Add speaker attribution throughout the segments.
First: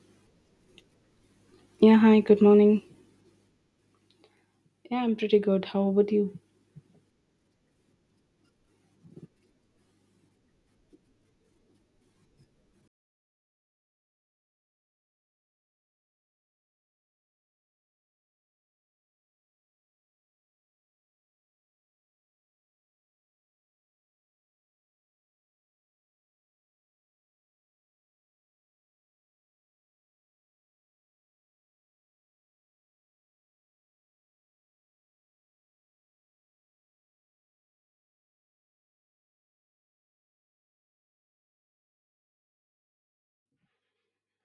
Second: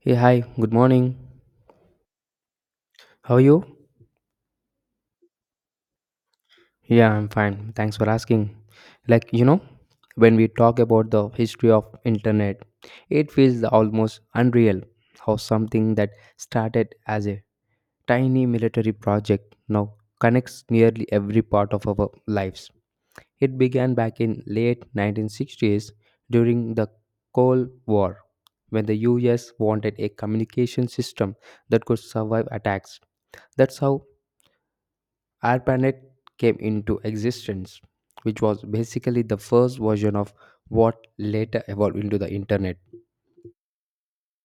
Speaker 1: Hey, hi, good morning.
Speaker 2: Yeah, hi, good morning.
Speaker 1: How are you?
Speaker 2: Yeah, I'm pretty good. How about you?
Speaker 1: Yeah, I'm fine. Thanks for asking. Like, when we talk about the history of internet, it feels almost unreal how something that started as a tiny military project now connects nearly every part of our lives. It began back in late 1960s during the Cold War when the US wanted a communication system that could survive attacks. That's how our planet came into existence, which was basically the first version of what later evolved into the internet.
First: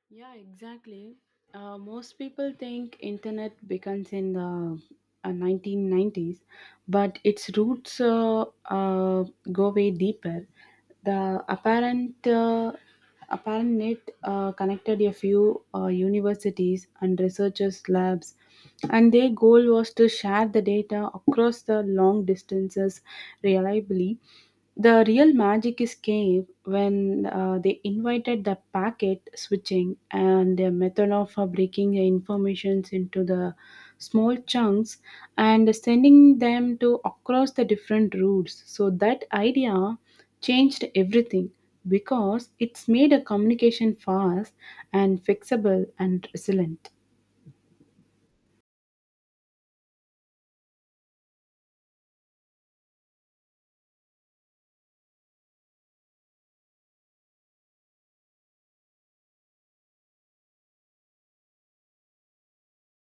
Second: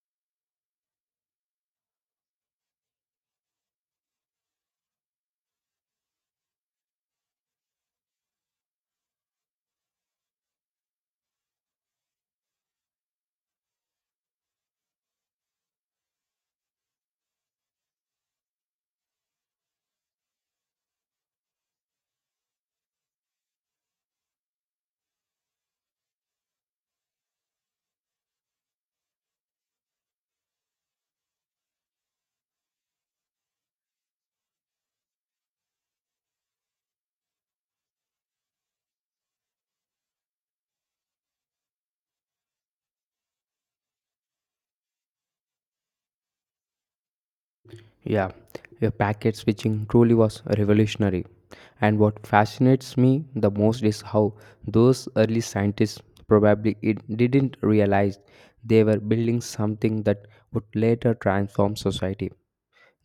Speaker 2: Yeah, exactly. Most people think internet begins in the 1990s, but its roots go way deeper. The apparent net connected a few universities and researchers' labs, and their goal was to share the data across the long distances reliably. The real magic is came when they invited the packet switching and their method of breaking the informations into the small chunks and sending them to across the different routes. So that idea changed everything because it's made a communication fast and fixable and resilient.
Speaker 1: Yeah, your packet switching truly was revolutionary. And what fascinates me the most is how those early scientists probably it didn't realize they were building something that would later transform society.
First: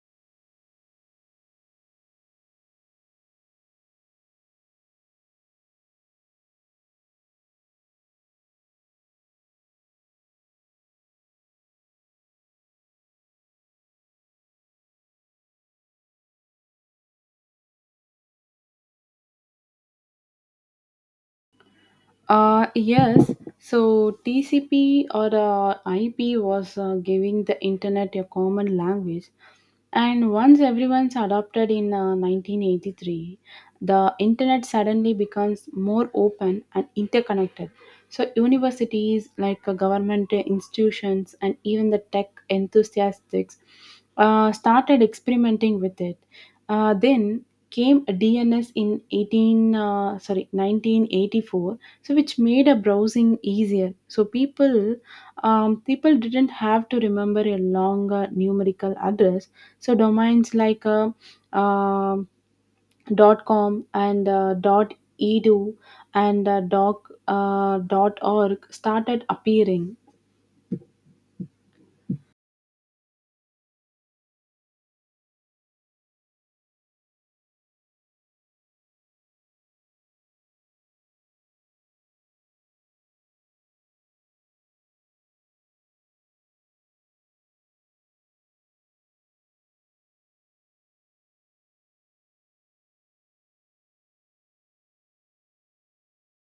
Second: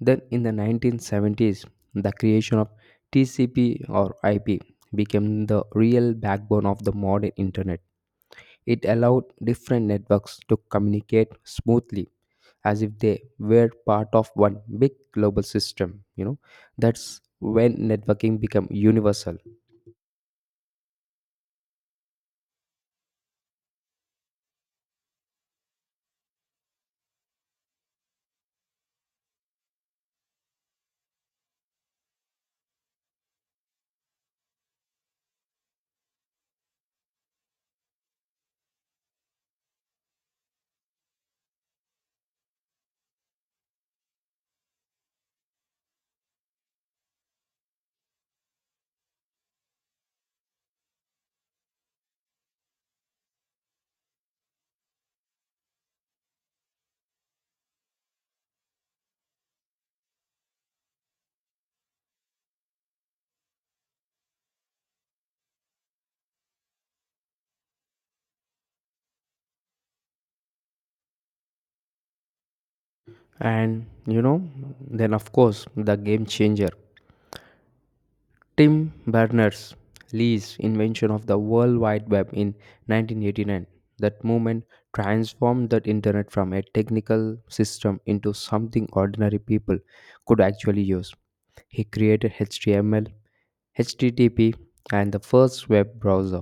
Speaker 1: Then in the 1970s, the creation of TCP or IP became the real backbone of the modern internet. It allowed different networks to communicate smoothly as if they were part of one big global system. That's when networking became universal.
Speaker 2: Yes, so TCP or IP was giving the internet a common language, and once everyone's adopted in 1983, the internet suddenly becomes more open and interconnected. So, universities, like government institutions, and even the tech enthusiasts started experimenting with it. Then came DNS in 1984, so which made a browsing easier, so people didn't have to remember a long numerical address, so domains like um .com and .edu and doc .org started appearing.
Speaker 1: And then of course, the game changer. Tim Berners Lee's invention of the World Wide Web in 1989. That movement transformed the internet from a technical system into something ordinary people could actually use. He created HTML, HTTP, and the first web browser.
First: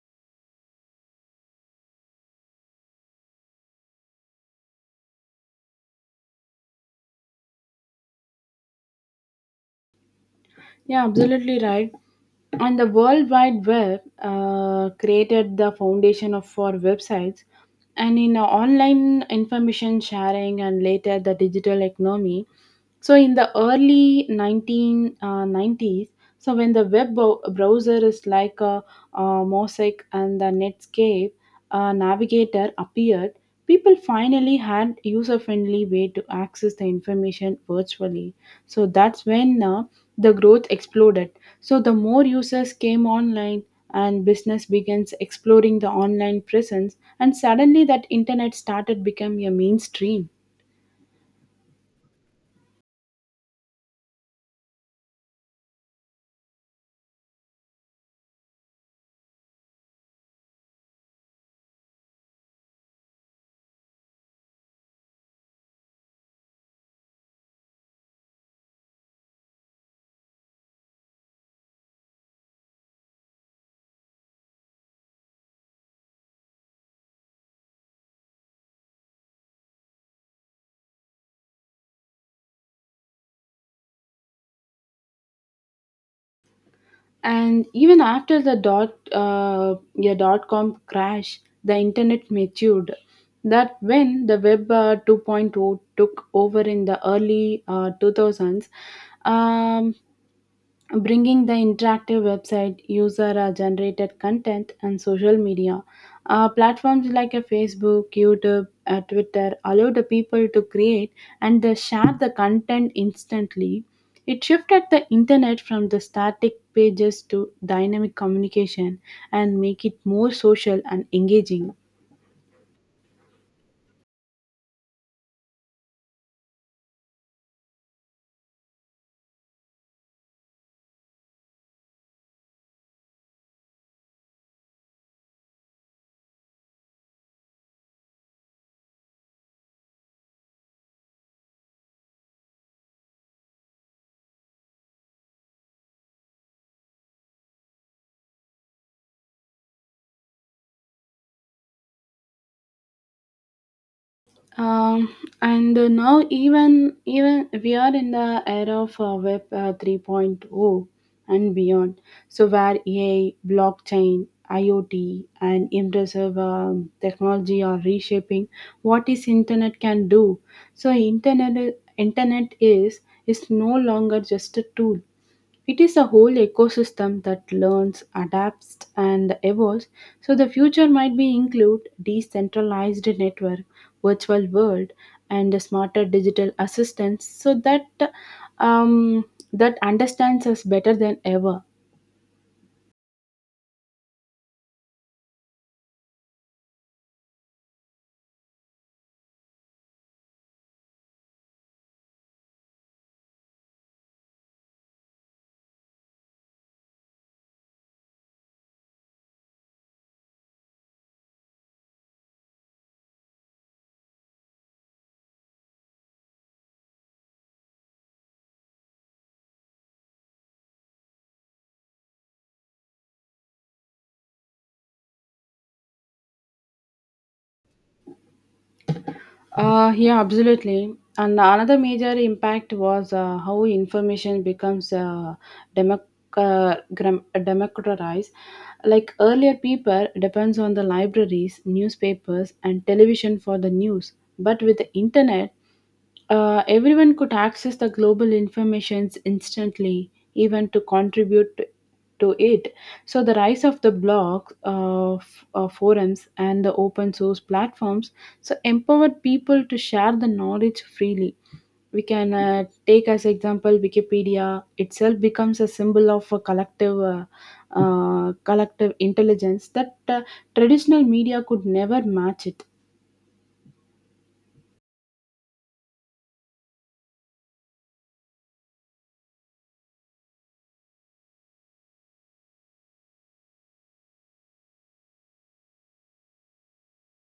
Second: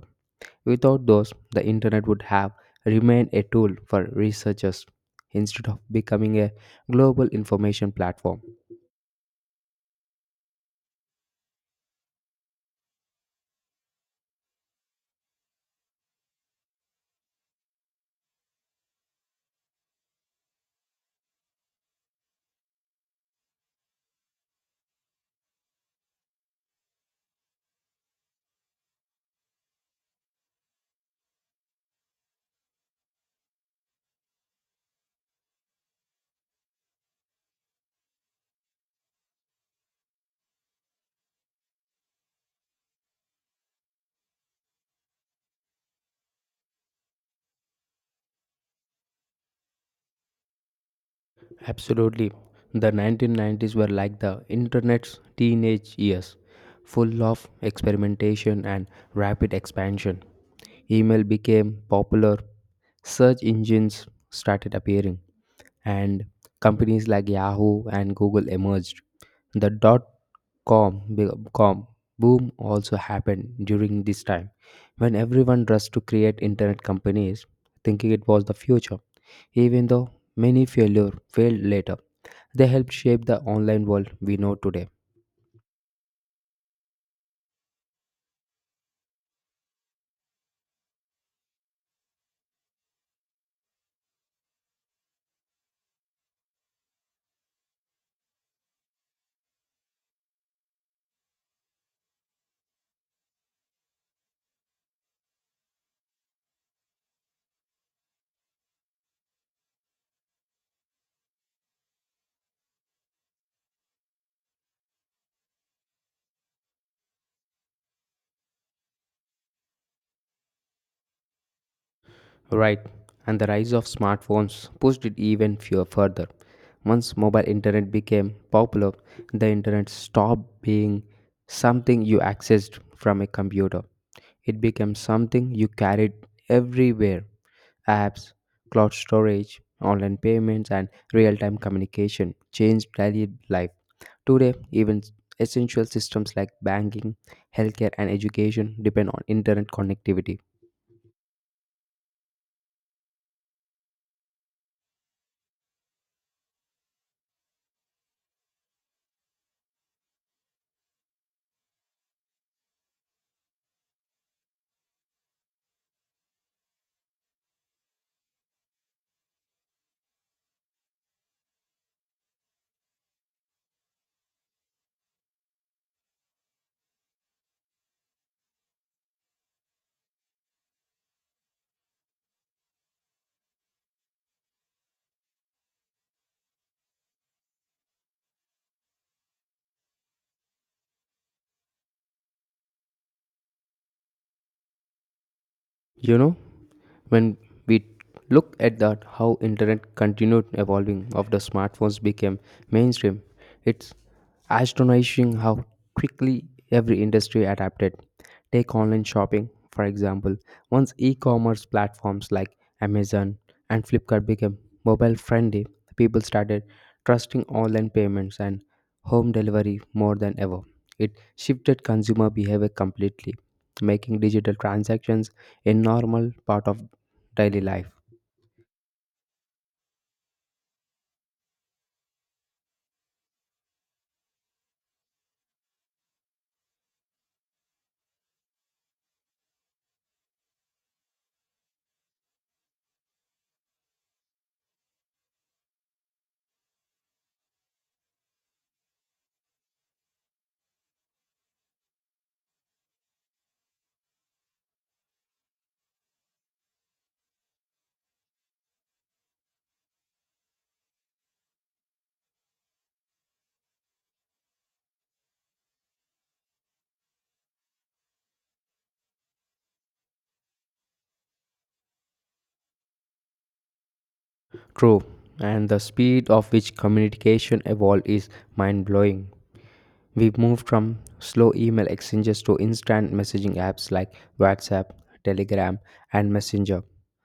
Speaker 1: Without those, the internet would have remained a tool for researchers instead of becoming a global information platform.
Speaker 2: Yeah, absolutely right. And the world wide web created the foundation of for websites and in online information sharing and later the digital economy. So in the early 1990s, so when the browser is like a, mosaic and the Netscape Navigator appeared, people finally had user-friendly way to access the information virtually. So that's when the growth exploded. So the more users came online and business begins exploring the online presence, and suddenly that internet started becoming a mainstream.
Speaker 1: Absolutely. The 1990s were like the internet's teenage years, full of experimentation and rapid expansion. Email became popular, search engines started appearing, and companies like Yahoo and Google emerged. The dot-com, boom also happened during this time when everyone rushed to create internet companies thinking it was the future. Even though many failure failed later, they helped shape the online world we know today.
Speaker 2: And even after the dot com crash, the internet matured. That when the web 2.0 took over in the early 2000s, um, bringing the interactive website, user generated content, and social media. Platforms like a Facebook, YouTube, Twitter allow the people to create and they share the content instantly. It shifted the internet from the static pages to dynamic communication and make it more social and engaging.
Speaker 1: Right, and the rise of smartphones pushed it even few further. Once mobile internet became popular, the internet stopped being something you accessed from a computer. It became something you carried everywhere, apps, cloud storage, online payments, and real time communication changed daily life. Today, even essential systems like banking, healthcare, and education depend on internet connectivity.
Speaker 2: Um, and now even we are in the era of web 3.0 and beyond, so where ai blockchain iot and impressive technology are reshaping what is internet can do. So internet is no longer just a tool. It is a whole ecosystem that learns, adapts, and evolves. So the future might be include decentralized network, virtual world, and smarter digital assistants, so that um, that understands us better than ever.
Speaker 1: You know, when we look at that how internet continued evolving after smartphones became mainstream, it's astonishing how quickly every industry adapted. Take online shopping, for example. Once e-commerce platforms like Amazon and Flipkart became mobile friendly, people started trusting online payments and home delivery more than ever. It shifted consumer behavior completely, making digital transactions a normal part of daily life.
Speaker 2: Yeah, absolutely. And another major impact was how information becomes democ- democratized. Like earlier, people depends on the libraries, newspapers, and television for the news. But with the internet, everyone could access the global informations instantly, even to contribute to it. So the rise of the blogs, forums, and the open source platforms so empowered people to share the knowledge freely. We can take as example Wikipedia itself becomes a symbol of a collective intelligence that traditional media could never match it.
Speaker 1: True, and the speed of which communication evolved is mind blowing. We moved from slow email exchanges to instant messaging apps like WhatsApp, Telegram, and Messenger.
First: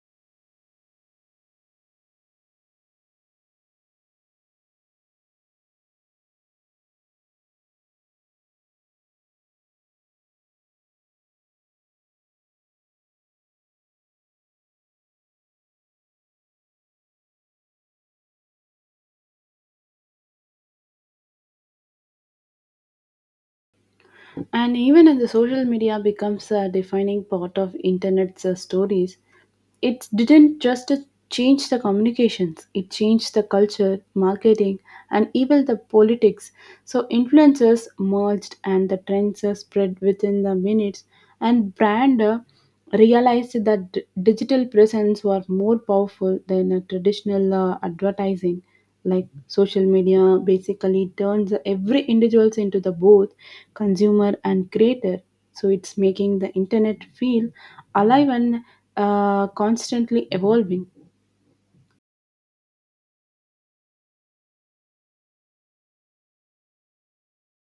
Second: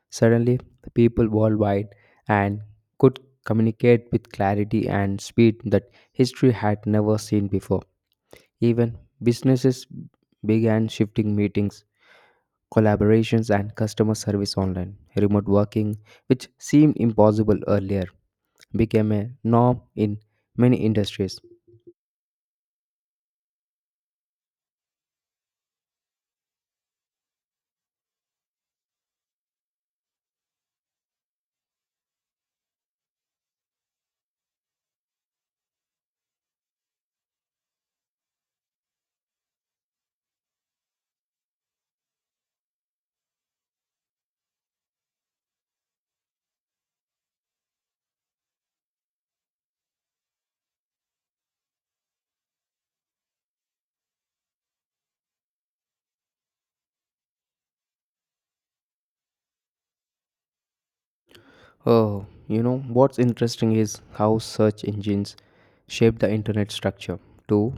Speaker 1: Suddenly, the people worldwide and could communicate with clarity and speed that history had never seen before. Even businesses began shifting meetings, collaborations, and customer service online. Remote working, which seemed impossible earlier, became a norm in many industries.
Speaker 2: And even as the social media becomes a defining part of internet's stories, it didn't just to change the communications, it changed the culture marketing and even the politics, so influencers merged and the trends are spread within the minutes, and brand realized that digital presence were more powerful than a traditional advertising. Like social media basically turns every individuals into the both consumer and creator, so it's making the internet feel alive and constantly evolving.
Speaker 1: Oh, what's interesting is how search engines shape the internet structure too.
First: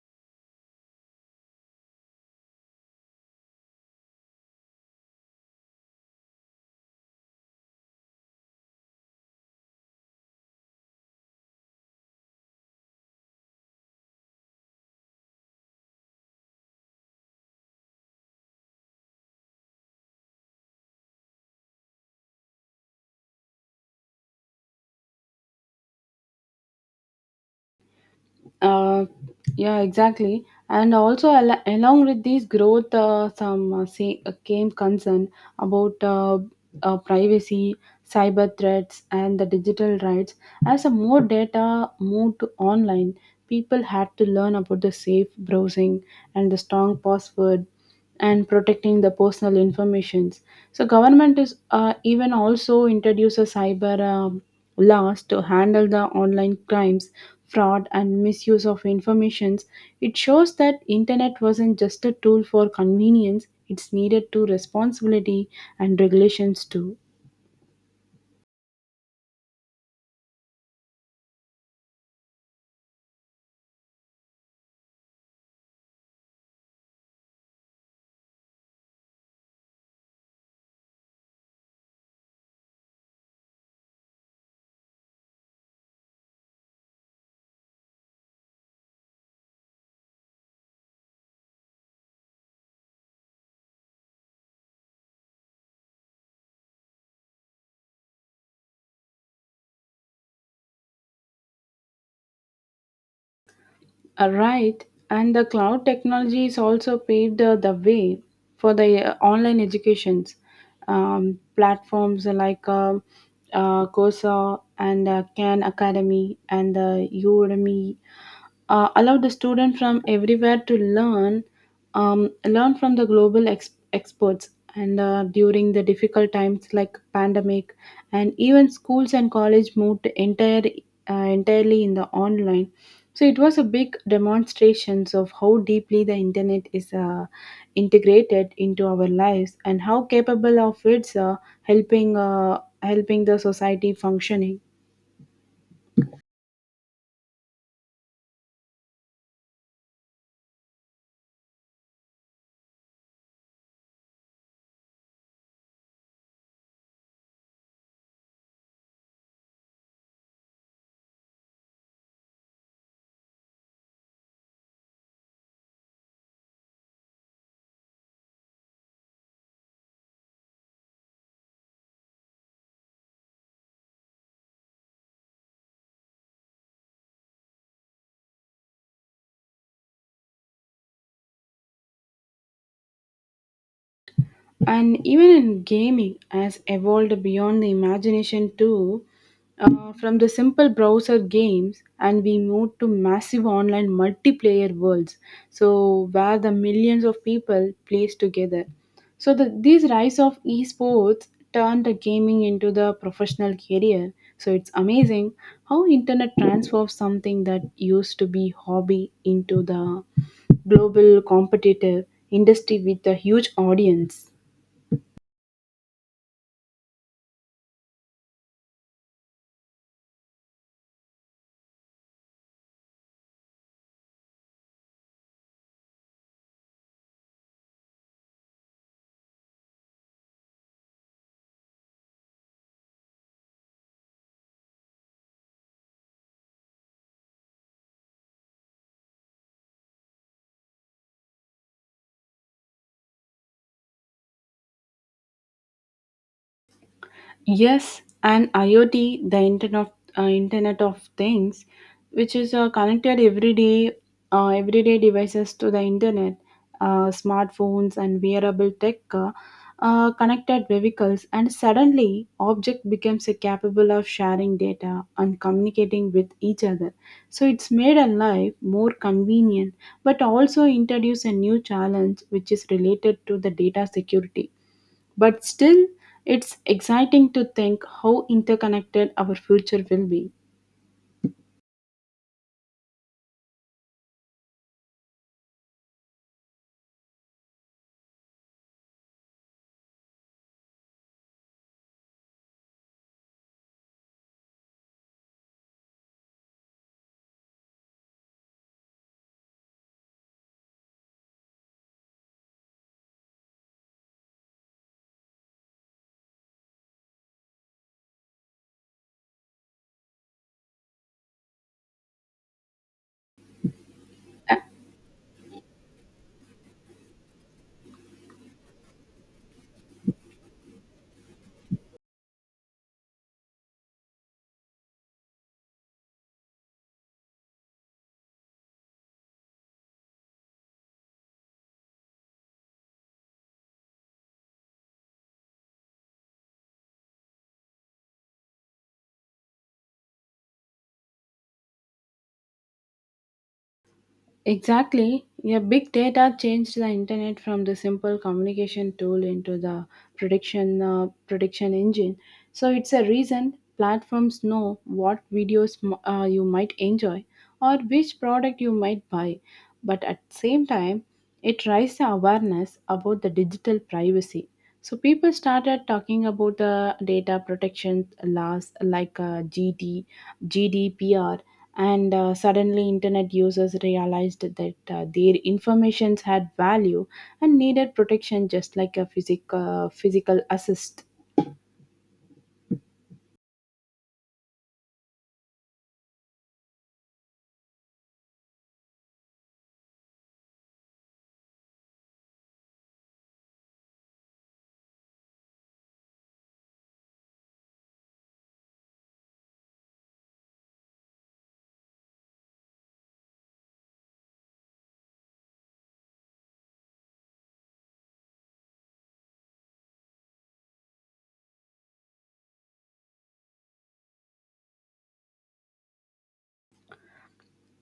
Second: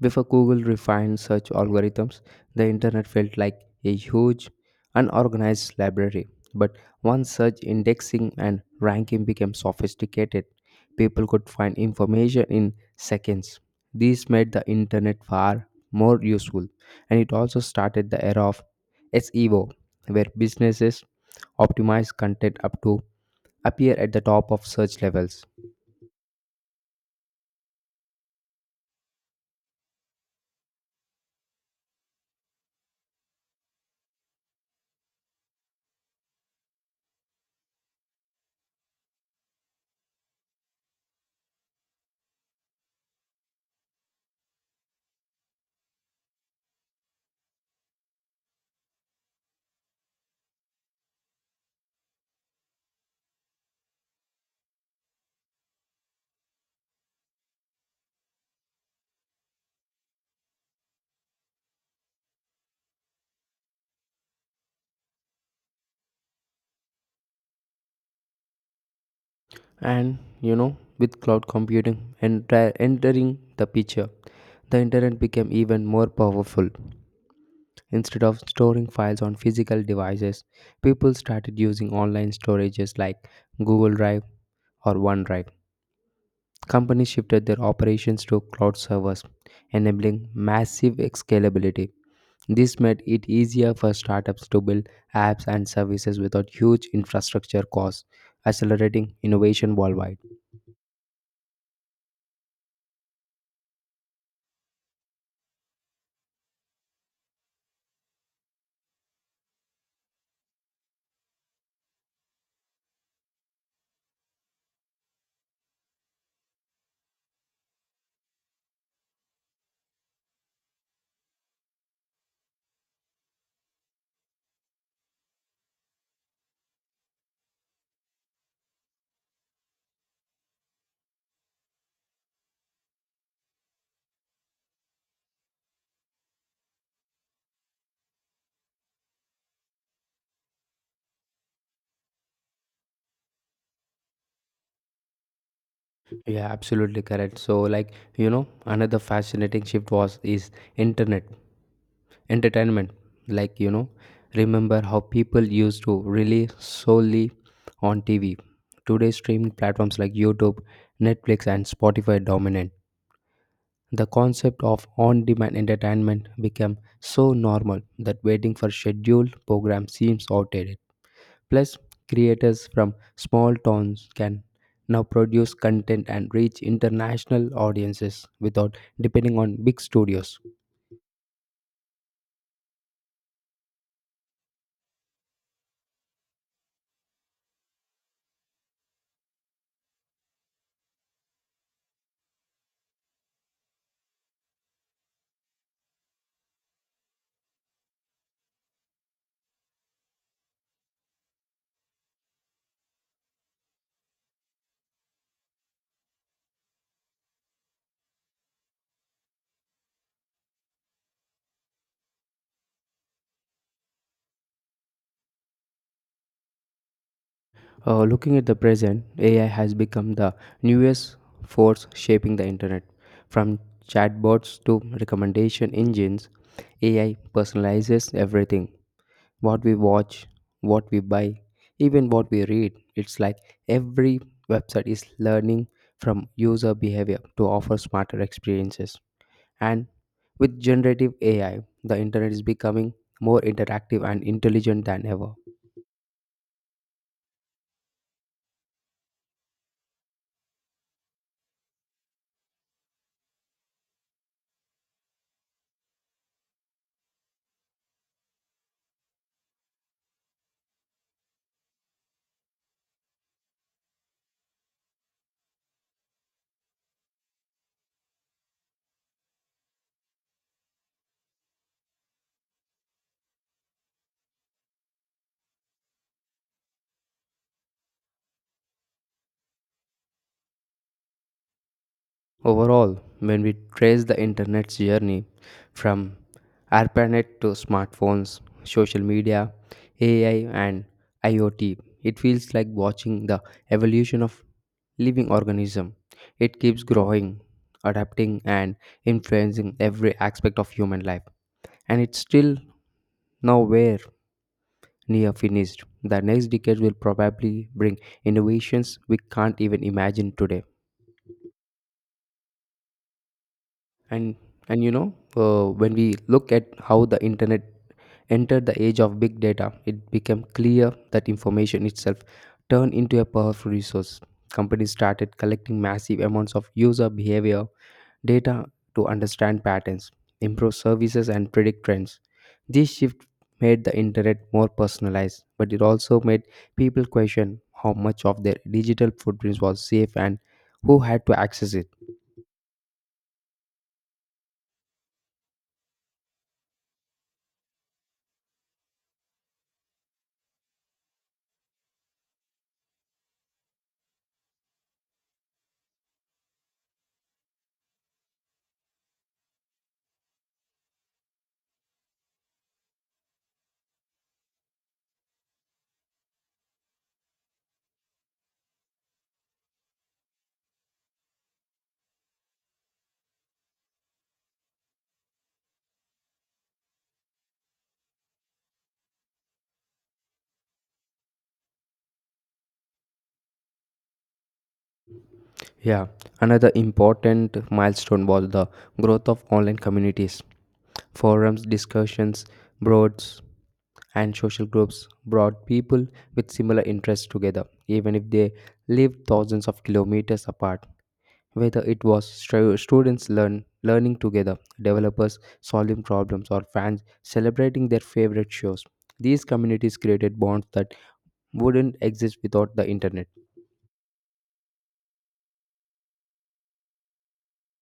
Speaker 1: Before Google refined search algorithms, the internet felt like a huge, unorganized library. But once search indexing and ranking became sophisticated, people could find information in seconds. This made the internet far more useful, and it also started the era of SEO, where businesses optimize content up to appear at the top of search levels.
Speaker 2: uh, yeah, exactly. And also along with this growth, came concern about privacy, cyber threats and the digital rights. As a more data moved to online, people had to learn about the safe browsing and the strong password and protecting the personal informations. So government is even also introduce a cyber laws to handle the online crimes, fraud, and misuse of informations. It shows that internet wasn't just a tool for convenience; it's needed to responsibility and regulations too.
Speaker 1: And with cloud computing entering the picture, the internet became even more powerful. Instead of storing files on physical devices, people started using online storages like Google Drive or OneDrive. Companies shifted their operations to cloud servers, enabling massive scalability. This made it easier for startups to build apps and services without huge infrastructure costs, accelerating innovation worldwide.
Speaker 2: Right, and the cloud technologies also paved the way for the online educations. Platforms like Coursera and Khan Academy and Udemy allow the student from everywhere to learn from the global experts, and during the difficult times like pandemic, and even schools and college moved entirely in the online. So it was a big demonstrations of how deeply the internet is integrated into our lives, and how capable of its helping the society functioning.
Speaker 1: Yeah, absolutely correct. So, like another fascinating shift was is internet entertainment. Like remember how people used to rely solely on TV. Today, streaming platforms like YouTube, Netflix, and Spotify dominate. The concept of on demand entertainment became so normal that waiting for scheduled programs seems outdated. Plus, creators from small towns can now produce content and reach international audiences without depending on big studios.
Speaker 2: And even in gaming has evolved beyond the imagination too. From the simple browser games and we moved to massive online multiplayer worlds, so where the millions of people plays together. So this rise of esports turned the gaming into the professional career, so it's amazing how internet transforms something that used to be hobby into the global competitive industry with a huge audience.
Speaker 1: Looking at the present, AI has become the newest force shaping the internet. From chatbots to recommendation engines, AI personalizes everything. What we watch, what we buy, even what we read. It's like every website is learning from user behavior to offer smarter experiences. And with generative AI, the internet is becoming more interactive and intelligent than ever.
Speaker 2: Yes, and IoT, the Internet of Things, which is connected everyday devices to the internet, smartphones and wearable tech, connected vehicles, and suddenly object becomes capable of sharing data and communicating with each other. So it's made our life more convenient, but also introduce a new challenge which is related to the data security. But still, it's exciting to think how interconnected our future will be.
Speaker 1: Overall, when we trace the internet's journey from ARPANET to smartphones, social media, AI, and IoT, it feels like watching the evolution of living organism. It keeps growing, adapting, and influencing every aspect of human life, and it's still nowhere near finished. The next decade will probably bring innovations we can't even imagine today. and
Speaker 2: Uh,
Speaker 1: and when we look at how the internet entered the age of big data, it became clear that information itself turned into a powerful resource. Companies started collecting massive amounts of user behavior data to understand patterns, improve services, and predict trends. This shift made the internet more personalized, but it also made people question how much of their digital footprints was safe and who had to access it.
Speaker 2: Exactly. Yeah, big data changed the internet from the simple communication tool into the prediction engine. So it's a reason platforms know what videos you might enjoy, or which product you might buy. But at the same time, it raises the awareness about the digital privacy. So people started talking about the data protection laws like GDPR, and suddenly internet users realized that their informations had value and needed protection just like a physical assist.
Speaker 1: Yeah, another important milestone was the growth of online communities. Forums, discussions, boards, and social groups brought people with similar interests together, even if they lived thousands of kilometers apart. Whether it was students learning together, developers solving problems, or fans celebrating their favorite shows, these communities created bonds that wouldn't exist without the internet.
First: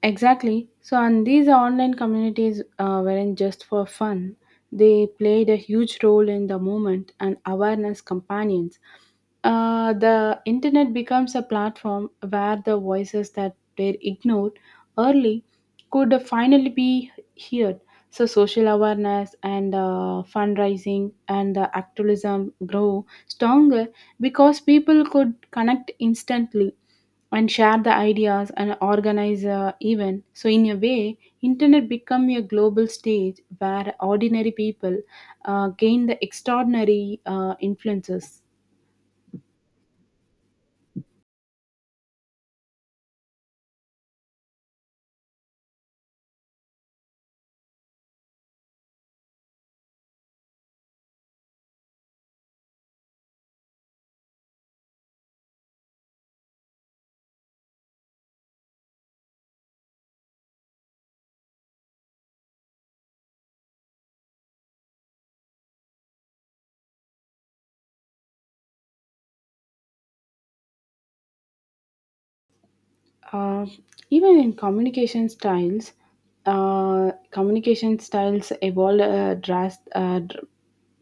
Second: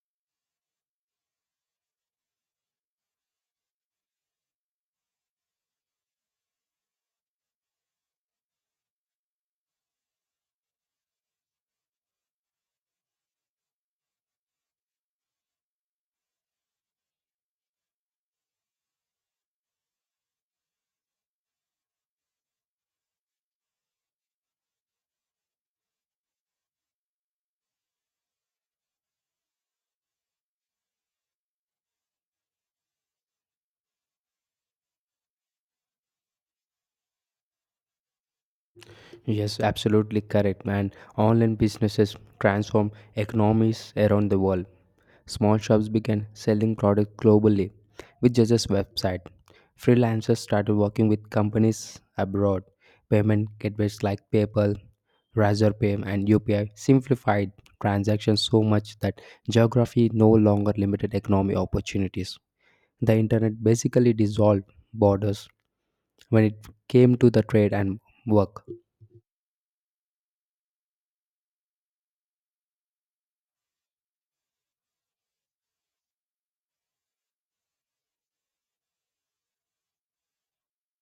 Speaker 2: Exactly. So, and these online communities weren't just for fun. They played a huge role in the movement and awareness companions. The internet becomes a platform where the voices that were ignored early could finally be heard. So, social awareness and fundraising and the activism grow stronger because people could connect instantly and share the ideas and organize a event, so in a way internet become a global stage where ordinary people gain the extraordinary influences.
Speaker 1: Yes, absolutely correct, man. Online businesses transform economies around the world. Small shops began selling products globally with just a website. Freelancers started working with companies abroad. Payment gateways like PayPal, Razorpay, and UPI simplified transactions so much that geography no longer limited economic opportunities. The internet basically dissolved borders when it came to the trade and work.
Speaker 2: uh, Even in communication styles evolve uh, dras- uh, dr-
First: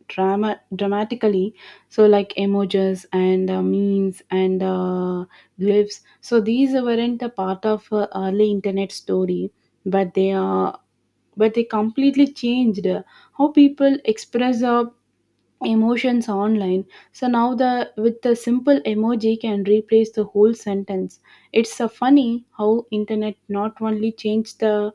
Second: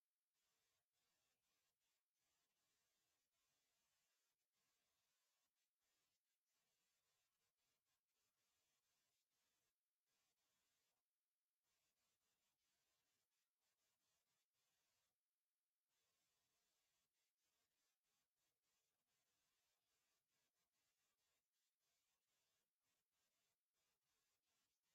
Speaker 2: drama dramatically. So like emojis and memes and glyphs, so these weren't a part of early internet story, but they are, but they completely changed how people express their emotions online. So now the with the simple emoji can replace the whole sentence. It's funny how internet not only changed the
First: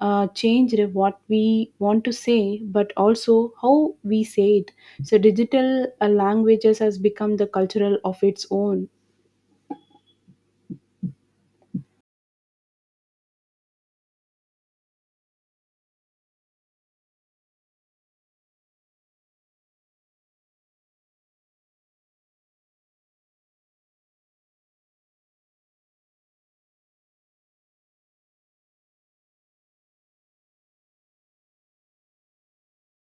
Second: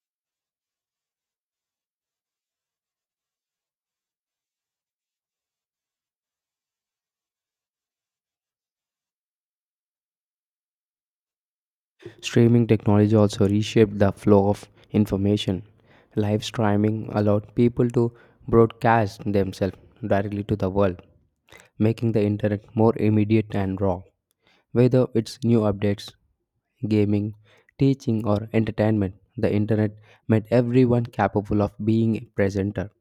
Speaker 2: changed what we want to say, but also how we say it. So digital languages has become the cultural of its own.
Speaker 1: Streaming technology also reshaped the flow of information. Live streaming allowed people to broadcast themselves directly to the world, making the internet more immediate and raw. Whether it's new updates, gaming, teaching, or entertainment, the internet made everyone capable of being a presenter.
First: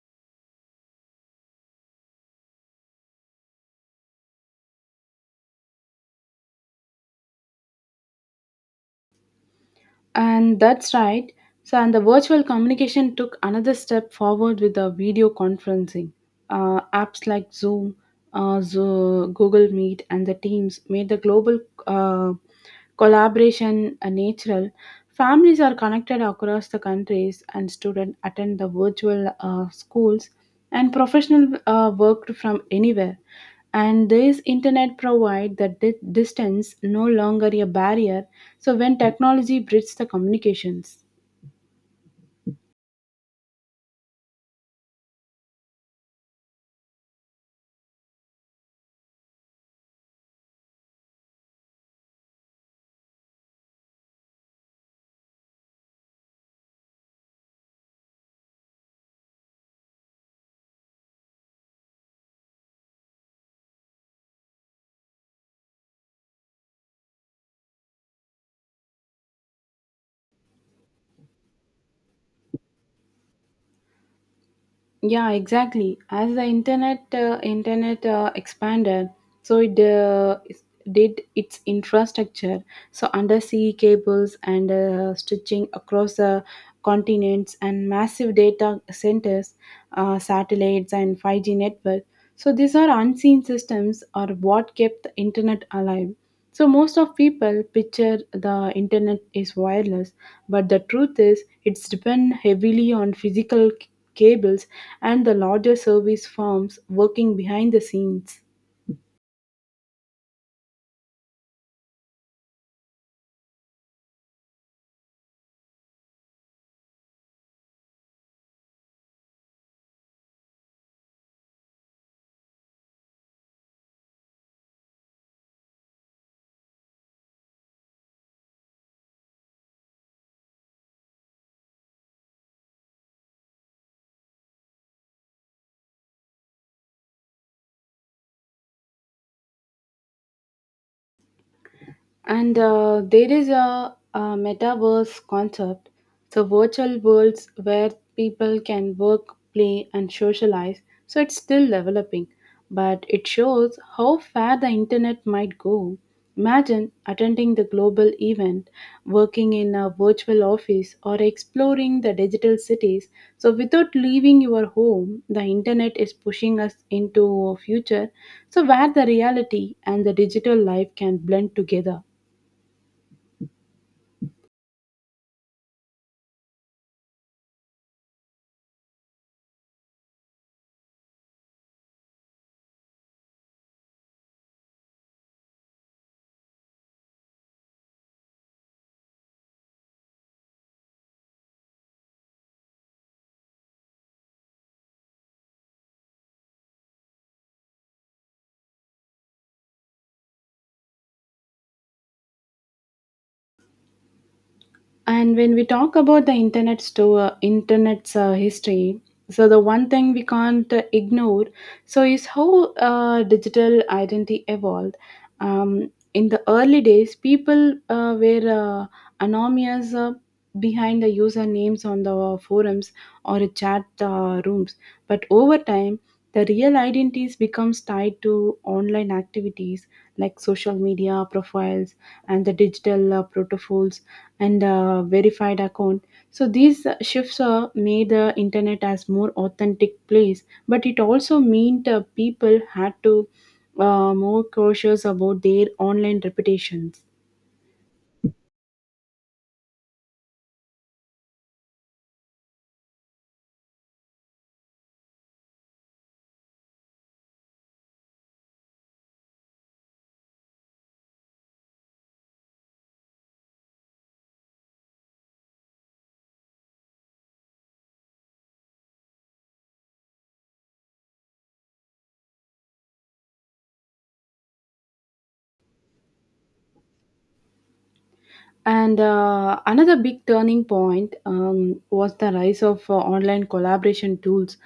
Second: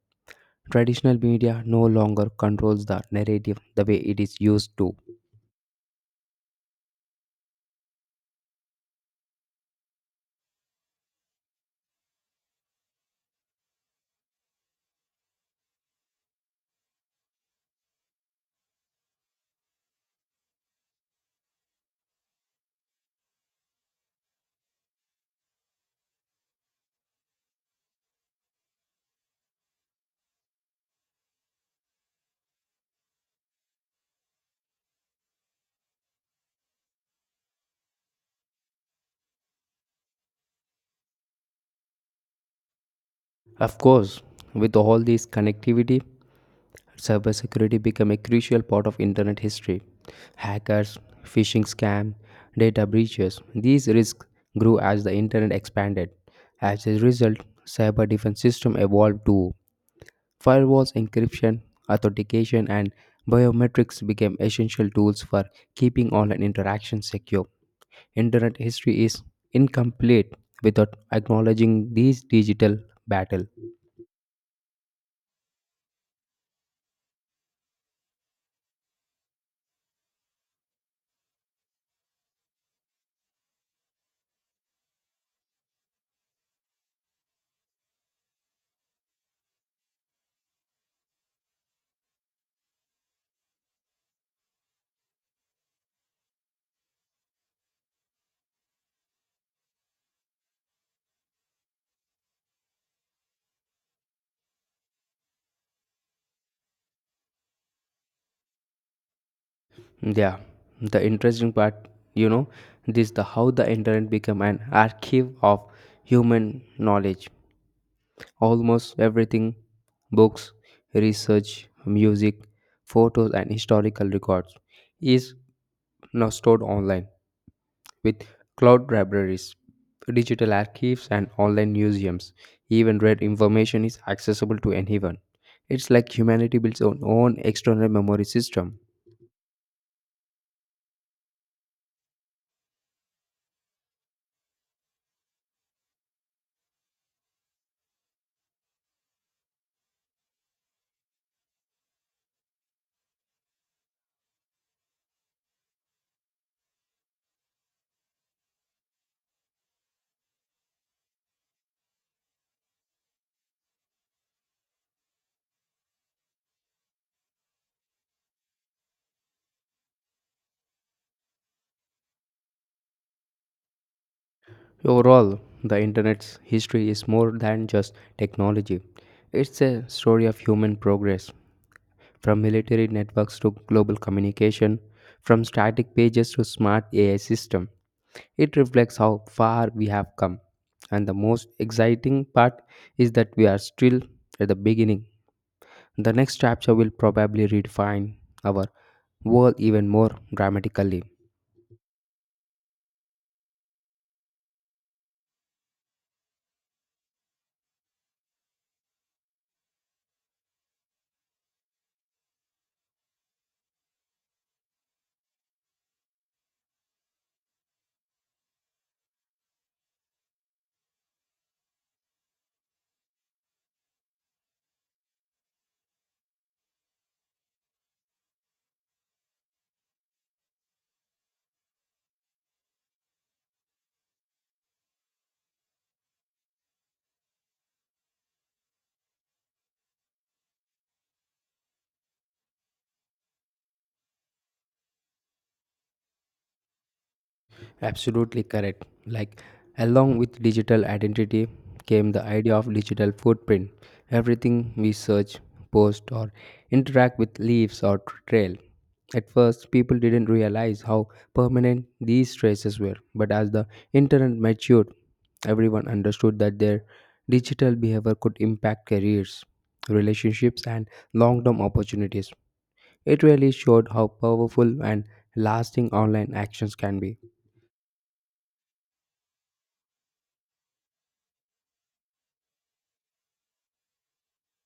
Speaker 1: Traditional media no longer controls the narrative the way it is used to.
Speaker 2: And that's right. So, and the virtual communication took another step forward with the video conferencing. Apps like Zoom, Google Meet, and the Teams made the global uh, collaboration natural. Families are connected across the countries, and students attend the virtual schools and professional worked from anywhere, and this internet provide that distance no longer a barrier, so when technology bridges the communications.
Speaker 1: Of course, with all this connectivity, cybersecurity became a crucial part of internet history. Hackers, phishing scams, data breaches, these risks grew as the internet expanded. As a result, cyber defense systems evolved too. Firewalls, encryption, authentication, and biometrics became essential tools for keeping online interactions secure. Internet history is incomplete without acknowledging these digital battle.
Speaker 2: Yeah, exactly. As the internet internet expanded, so it did its infrastructure. So undersea cables and stitching across the continents and massive data centers, satellites and 5G network. So these are unseen systems are what kept the internet alive. So most of people picture the internet is wireless, but the truth is it's depend heavily on physical cables and the larger service firms working behind the scenes.
Speaker 1: Yeah, the interesting part, you know, this the how the internet became an archive of human knowledge. Almost everything, books, research, music, photos, and historical records, is now stored online with cloud libraries, digital archives, and online museums. Even read information is accessible to anyone. It's like humanity builds its own external memory system.
Speaker 2: And there is a metaverse concept, so virtual worlds where people can work, play, and socialize. So it's still developing, but it shows how far the internet might go. Imagine attending the global event, working in a virtual office, or exploring the digital cities. So without leaving your home, the internet is pushing us into a future so where the reality and the digital life can blend together.
Speaker 1: Overall, the internet's history is more than just technology. It's a story of human progress, from military networks to global communication, from static pages to smart AI system. It reflects how far we have come. And the most exciting part is that we are still at the beginning. The next chapter will probably redefine our world even more dramatically.
Speaker 2: And when we talk about the internet's history, so the one thing we can't ignore, so is how digital identity evolved. In the early days, people were anonymous behind the usernames on the forums or chat rooms, but over time. The real identities becomes tied to online activities like social media profiles and the digital protocols and verified account. So these shifts made the internet as more authentic place, but it also meant people had to more cautious about their online reputations.
Speaker 1: Absolutely correct. Like, along with digital identity came the idea of digital footprint. Everything we search, post, or interact with leaves or trail. At first, people didn't realize how permanent these traces were, but as the internet matured, everyone understood that their digital behavior could impact careers, relationships, and long term opportunities. It really showed how powerful and lasting online actions can be.
Speaker 2: And another big turning point was the rise of online collaboration tools,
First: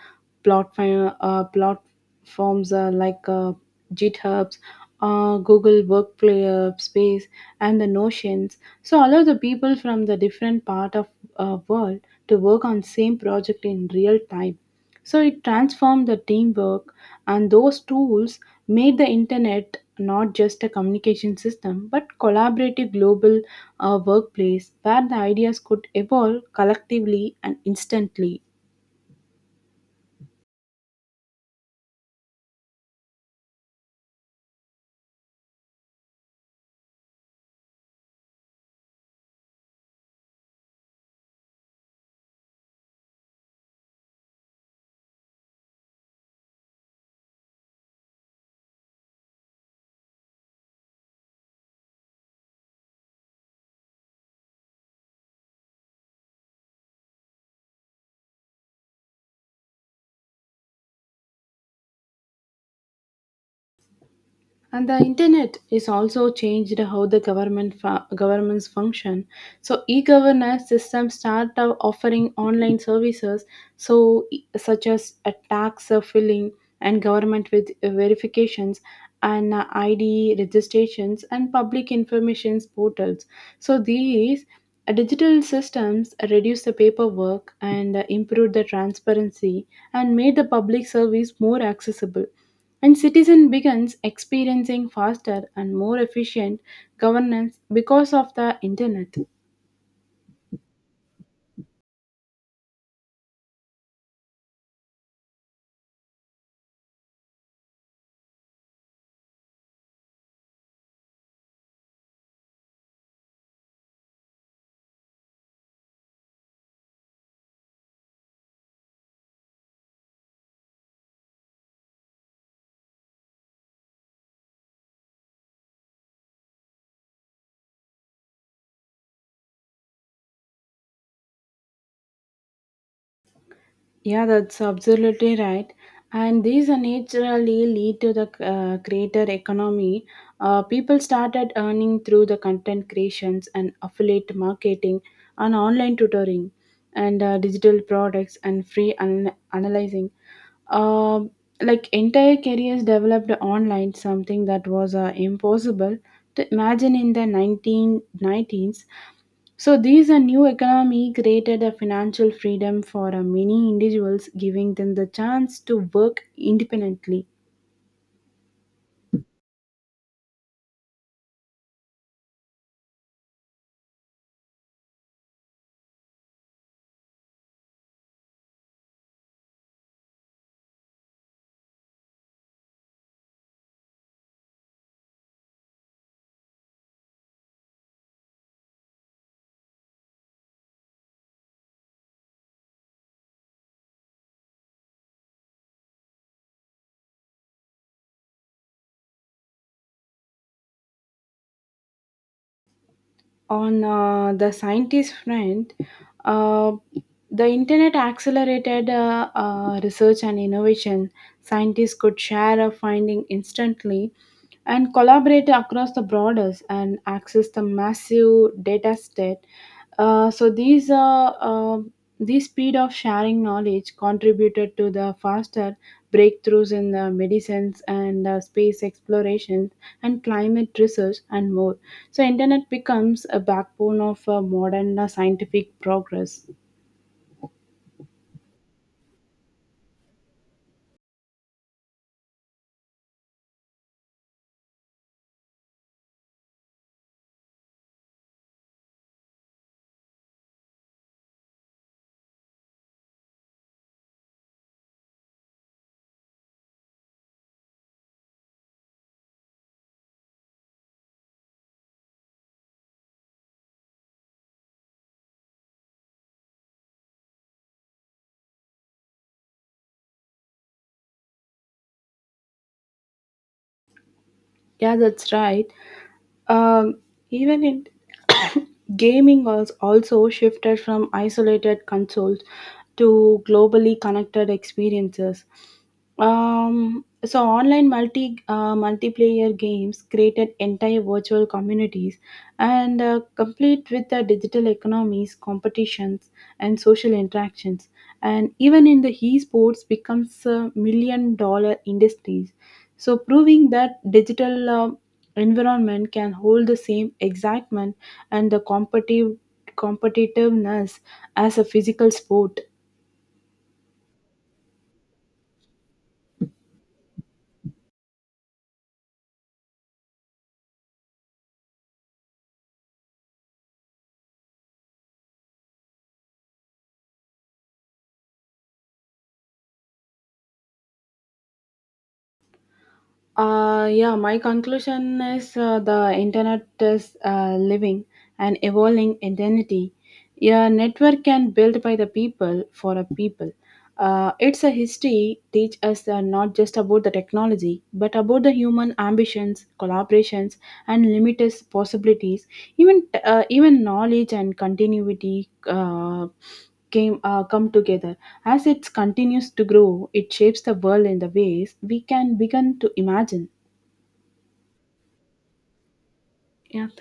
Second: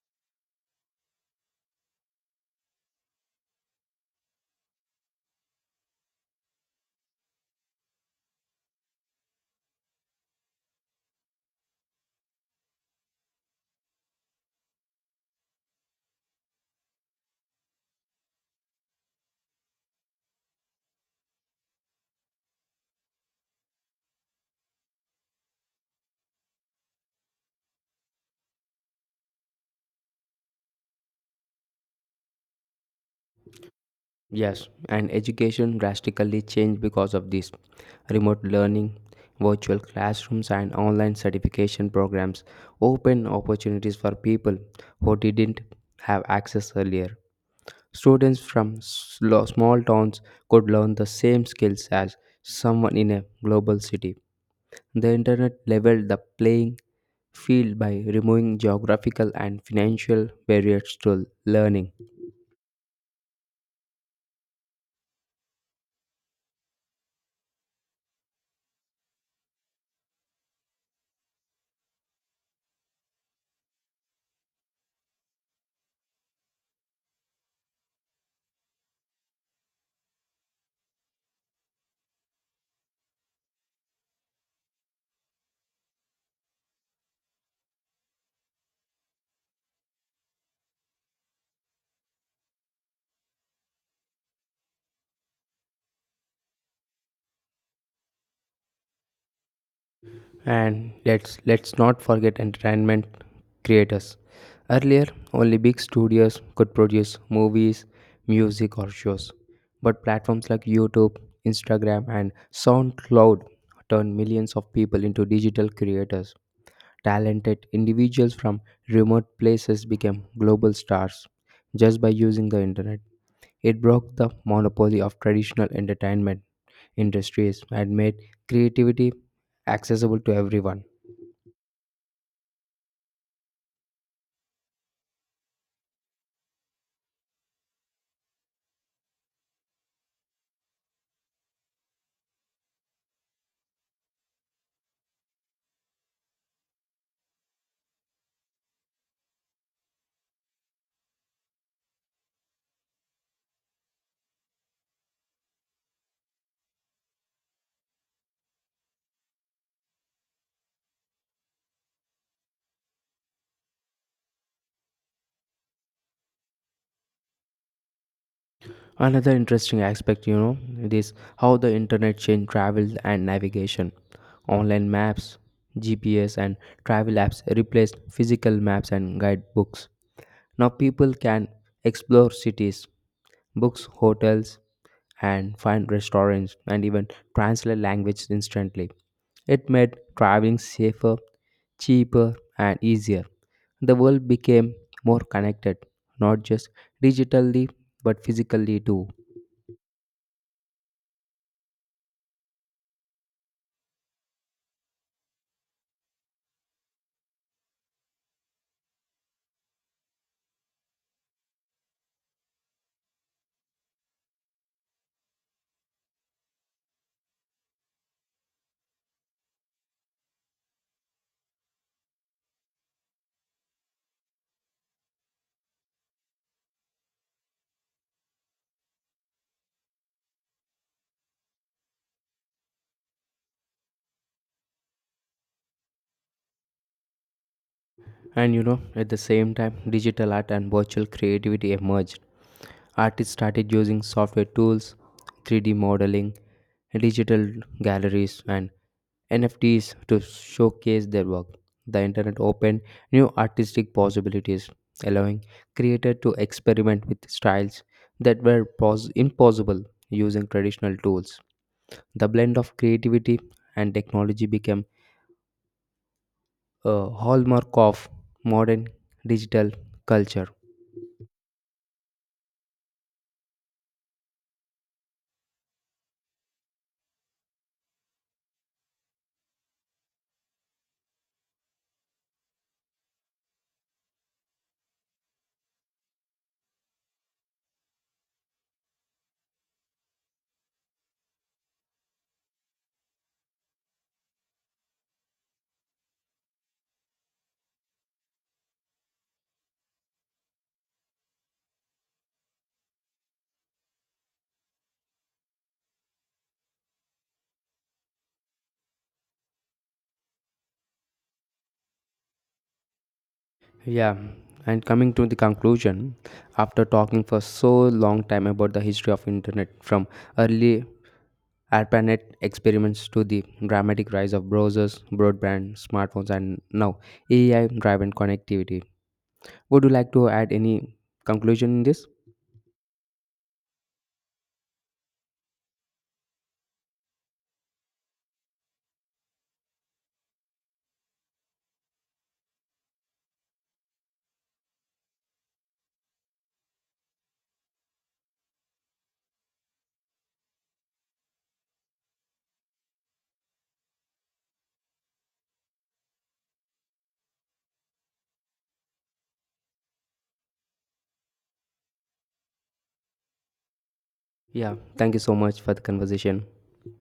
Speaker 2: platforms like GitHubs, Google Workspace, and the Notions. So allow the people from the different part of world to work on same project in real time. So it transformed the teamwork, and those tools made the internet not just a communication system but collaborative global workplace where the ideas could evolve collectively and instantly.
Speaker 1: Yes, and education drastically changed because of this. Remote learning, virtual classrooms, and online certification programs open opportunities for people who didn't have access earlier. Students from small towns could learn the same skills as someone in a global city. The internet leveled the playing field by removing geographical and financial barriers to learning.
Speaker 2: And the internet is also changed how the governments function. So e-governance systems start of offering online services, so such as a tax filling and government with verifications and ID registrations and public information portals. So these digital systems reduce the paperwork and improve the transparency and made the public service more accessible, and citizen begins experiencing faster and more efficient governance because of the internet.
Speaker 1: And let's not forget entertainment creators. Earlier, only big studios could produce movies, music or shows. But platforms like YouTube, Instagram and SoundCloud turn millions of people into digital creators. Talented individuals from remote places became global stars just by using the internet. It broke the monopoly of traditional entertainment industries and made creativity accessible to everyone.
Speaker 2: Yeah, that's absolutely right. And these are naturally lead to the creator economy. People started earning through the content creations and affiliate marketing and online tutoring and digital products and free analyzing. Um like entire careers developed online, something that was impossible to imagine in the 1990s. So these a new economy created a financial freedom for many individuals, giving them the chance to work independently.
Speaker 1: Another interesting aspect, it is how the internet changed travel and navigation. Online maps, GPS, and travel apps replaced physical maps and guidebooks. Now people can explore cities, books hotels and find restaurants and even translate language instantly. It made traveling safer, cheaper, and easier. The world became more connected, not just digitally but physically too.
Speaker 2: On the scientist front, uh, the internet accelerated research and innovation. Scientists could share a finding instantly and collaborate across the borders and access the massive data set. So these speed of sharing knowledge contributed to the faster breakthroughs in the medicines and space exploration and climate research and more. So internet becomes a backbone of modern scientific progress.
Speaker 1: And at the same time, digital art and virtual creativity emerged. Artists started using software tools, 3D modeling, digital galleries, and NFTs to showcase their work. The internet opened new artistic possibilities, allowing creators to experiment with styles that were impossible using traditional tools. The blend of creativity and technology became a hallmark of modern digital culture.
Speaker 2: Yeah, that's right. Um, Even in gaming was also shifted from isolated consoles to globally connected experiences. So online multiplayer games created entire virtual communities and complete with the digital economies, competitions, and social interactions. And even in the esports becomes $1 million industries. So proving that digital environment can hold the same excitement and the competitiveness as a physical sport.
Speaker 1: Yeah, and coming to the conclusion, after talking for so long time about the history of internet from early ARPANET experiments to the dramatic rise of browsers, broadband, smartphones, and now AI driven connectivity. Would you like to add any conclusion in this?
Speaker 2: Yeah, my conclusion is the internet is living and evolving identity. A network can built by the people for a people. It's a history teach us not just about the technology, but about the human ambitions, collaborations, and limitless possibilities. Even knowledge and continuity. Came Come together. As it continues to grow, it shapes the world in the ways we can begin to imagine.
Speaker 1: Yeah, thank you so much for the conversation.
Speaker 2: Yeah,